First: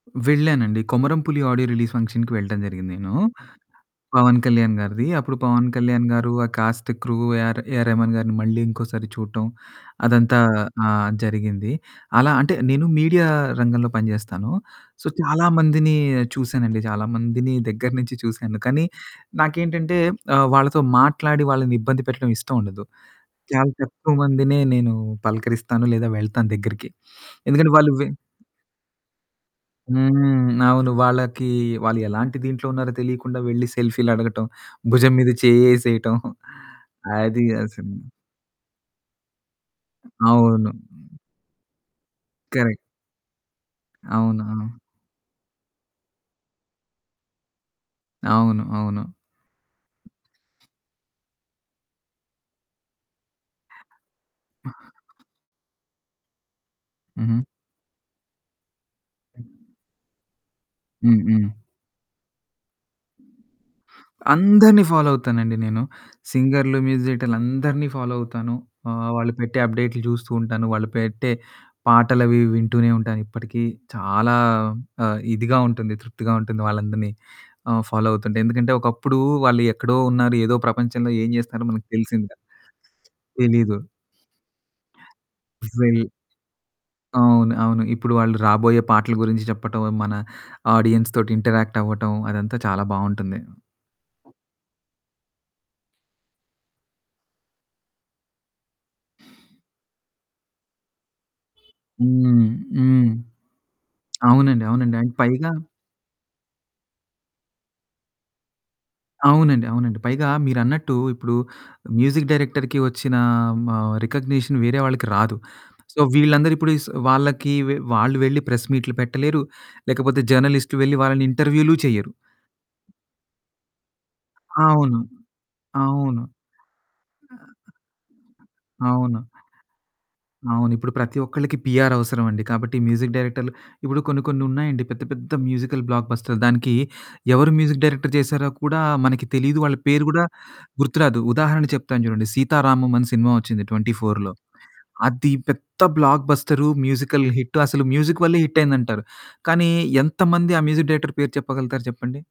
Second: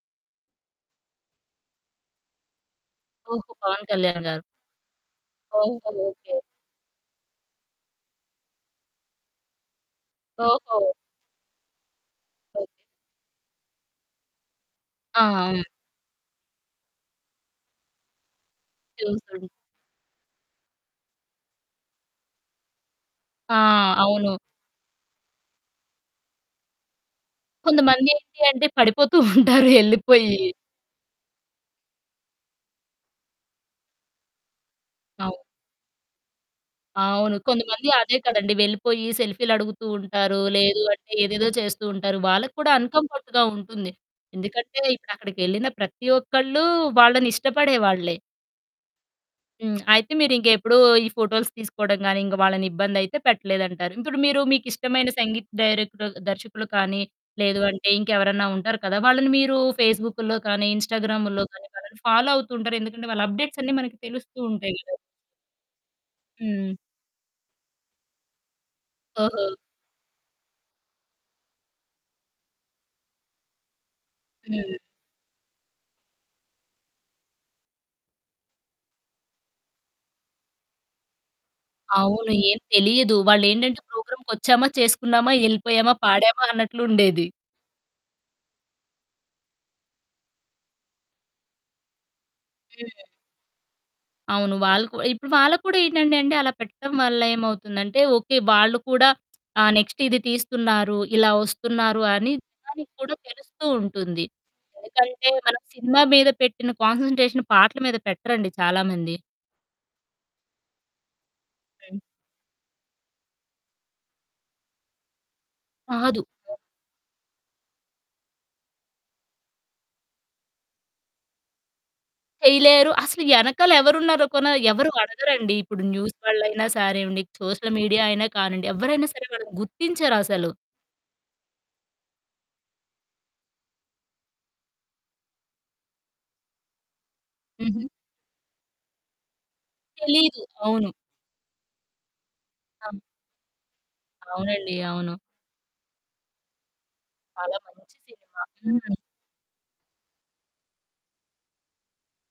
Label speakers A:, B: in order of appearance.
A: వెళ్ళానండి. 'కొమరం పులి' audio release ఫంక్షన్‌కి వెళ్ళటం జరిగింది నేను.
B: ఓహో! 'పవన్ కళ్యాణ్'
A: 'పవన్
B: గారు.
A: కళ్యాణ్' గారిది అప్పుడు 'పవన్
B: ఓహో!
A: కళ్యాణ్' గారు
B: ఓకే.
A: ఆ‌ కాస్ట్ క్రూ ఏర్ ఏఆర్ రెహమాన్ గారిని మళ్ళీ ఇంకోసారి చూడటం అదంతా
B: ఓహో!
A: ఆహ్, జరిగింది. అలా అంటే
B: ఓకే.
A: నేను మీడియా రంగంలో పని చేస్తాను. సో
B: ఆ!
A: చాలా
B: హ్మ్.
A: మందిని చూసానండి, చాలామందిని దగ్గర నుంచి చూసాను, కానీ
B: చూసున్
A: నాకేంటంటే ఆహ్, వాళ్ళతో మాట్లాడి వాళ్ళనిబ్బంది పెట్టడం ఇష్టముండదు.
B: ఆ!
A: చాలా తక్కువ
B: అవును.
A: మందిని నేను పలకరిస్తాను, లేదా వెళ్తాను దగ్గరికి, ఎందుకంటే వాళ్ళు వే
B: కొంతమంది ఏంటి అంటే పడిపోతూ ఉంటారు. ఏళ్ళిపోయి.
A: హ్మ్. అవును వాళ్ళకి వాళ్ళు ఎలాంటి దీంట్లో ఉన్నారో తెలియకుండా వెళ్లి సెల్ఫీలడగటం, భుజం మీద
B: అవును.
A: చేయ్యేసేయటం.
B: అవును.
A: అది
B: కొంతమంది
A: అసలు
B: అదే కదండీ వెళ్ళిపోయి సెల్ఫీ‌లు అడుగుతూ
A: హ్మ్,
B: ఉంటారు.
A: అవును.
B: లేదు అంటే ఏదేదో చేస్తూ ఉంటారు. వాళ్ళకి కూడా
A: కరెక్ట్.
B: అన్‌కమ్‌ఫర్ట్‌గా ఉంటుంది.
A: అవునా?
B: ఎందుకంటే ఇప్పుడక్కడికెళ్ళిన ప్రతి ఒక్కళ్ళూ వాళ్ళని ఇష్టపడేవాళ్ళే.
A: అవును. అవును.
B: హ్మ్. అయితే మీరింకేప్పుడూ ఈ ఫోటోస్ తీసుకోవడం గాని, ఇంకా వాళ్ళని ఇబ్బంది అయితే పెట్టలేదంటారు. ఇప్పుడు మీరు
A: అ
B: మీకిష్టమైన సంగీత డైరెక్టర్ దర్శకులు కానీ,
A: హుహు.
B: లేదు అంటే ఇంకెవరైనా ఉంటారు కదా! వాళ్ళని మీరూ ఫేసుబుక్కుల్లో కానీ,
A: హ్మ్.
B: ఇన్‌స్టాగ్రాముల్లో
A: హ్మ్.
B: కానీ వాళ్ళని ఫాలో అవుతుంటరు. ఎందుకంటే వాళ్ళ అప్డేట్స్ అన్నీ మనకు తెలుస్తూ ఉంటాయి
A: అందరిని
B: గదా!
A: ఫాలో అవుతానండి నేను.
B: హ్మ్.
A: సింగర్లు మ్యూజిక్ డైరెక్టర్లు అందరిని ఫాలో అవుతాను, ఆహ్, వాళ్ళు
B: ఓహో!
A: పెట్టే అప్డేట్లు చూస్తూ ఉంటాను. వాళ్ళు పెట్టే పాటలవి వింటూనే ఉంటాను. ఇప్పటికీ చాలా
B: హ్మ్.
A: ఆ! ఇదిగా ఉంటుంది తృప్తిగా ఉంటుంది వాళ్ళందరిని ఆహ్, ఫాలో అవుతుంటే ఎందుకంటే ఒకప్పుడు వాళ్ళు ఎక్కడో ఉన్నారు ఏదో ప్రపంచంలో ఏం చేస్తారో మనకు తెలిసింది
B: అవును
A: కాదు.
B: ఏం తెలియదు.
A: తెలీదు.
B: వాళ్ళేంటంటే ప్రోగ్రామ్‌కొచ్చామా, చేసుకున్నామా, యెళ్ళిపోయామా,
A: జాయిల్
B: పాడామా, అన్నట్లుండేది.
A: అవును. అవును. ఇప్పుడు వాళ్ళు రాబోయే పాటల గురించి చెప్పటం. మన ఆడియన్స్‌తోటి ఇంటరాక్ట్ అవ్వటం అదంతా చాలా
B: హ్మ్.
A: బావుంటుంది.
B: అవును వాళ్ళు కూ ఇప్పుడు వాళ్ళకి కూడా ఏంటంటే, అంటే అలా పెట్టడం వల్ల ఏమవుతుందంటే, ఓకే వాళ్ళు కూడా ఆహ్, నెక్స్ట్ ఇది తీస్తున్నారు, ఇలా వస్తున్నారు, అని
A: హ్మ్.
B: జనానికి
A: హ్మ్.
B: కూడా తెలుస్తూ ఉంటుంది.
A: అవునండి. అవునండి. అండ్
B: ఎందుకంటే
A: పైగా
B: మనం సినిమా మీద పెట్టిన కాన్స‌న్‌ట్రేషన్ పాటల మీద పెట్టరండి చాలా మంది.
A: అవునండి. అవునండి. పైగా మీరన్నట్టు ఇప్పుడు
B: హ్మ్.
A: మ్యూజిక్ డైరెక్టర్‌కి వచ్చిన ఆహ్, మ రికగ్‌నిషన్ వేరే వాళ్ళకి రాదు. సో
B: కాదు.
A: వీళ్ళందరూ ఇప్పుడు‌ స్ వాళ్లకి వే వాళ్ళు వెళ్లి ప్రెస్‌మీట్లు పెట్టలేరు. లేకపోతే జర్నలిస్టులు వెళ్లి వాళ్ళని ఇంటర్‌వ్యూలు చెయ్యరు.
B: చేయలేరు. అసలు యెనకాల ఎవరున్నారో కూనా ఎవరూ
A: అవును.
B: అడగరండి. ఇప్పుడు న్యూస్
A: అవును.
B: వాళ్ళయినా సరే అవ్వండి, సోషల్ మీడియా అయినా కానండి,
A: ఆ
B: ఎవ్వరైనా
A: అవును.
B: సరే వాళ్ళని గుర్తించరసలు.
A: అవును. ఇప్పుడు ప్రతి ఒక్కలకి పిఆర్ అవసరం అండి. కాబట్టి మ్యూజిక్ డైరెక్టర్లు ఇప్పుడు కొన్ని కొన్ని ఉన్నాయండి పెద్ద పెద్ద మ్యూజికల్ బ్లాక్బస్టర్ దానికి ఎవరు మ్యూజిక్
B: హుహు.
A: డైరెక్టర్ చేశారో కూడా మనకి తెలియదు, వాళ్ళ పేరు గూడా
B: తెలీదు. అవును.
A: గుర్తురాదు. ఉదాహరణ చెప్తాను చూడండి. 'సీతారామం'
B: అవును.
A: అని సినిమా వచ్చింది 24లో
B: అవునండి. అవును.
A: అది పెద్ద బ్లాక్ బస్టర్ మ్యూజికల్ హిట్
B: చాలా
A: అసలు
B: మంచి
A: మ్యూజిక్ వల్లే
B: సినిమా.
A: హిట్ అయింది
B: హ్మ్.
A: అంటారు. కానీ ఎంతమంది ఆ మ్యూజిక్ డైరెక్టర్ పేరు చెప్పగలుగుతారు చెప్పండి?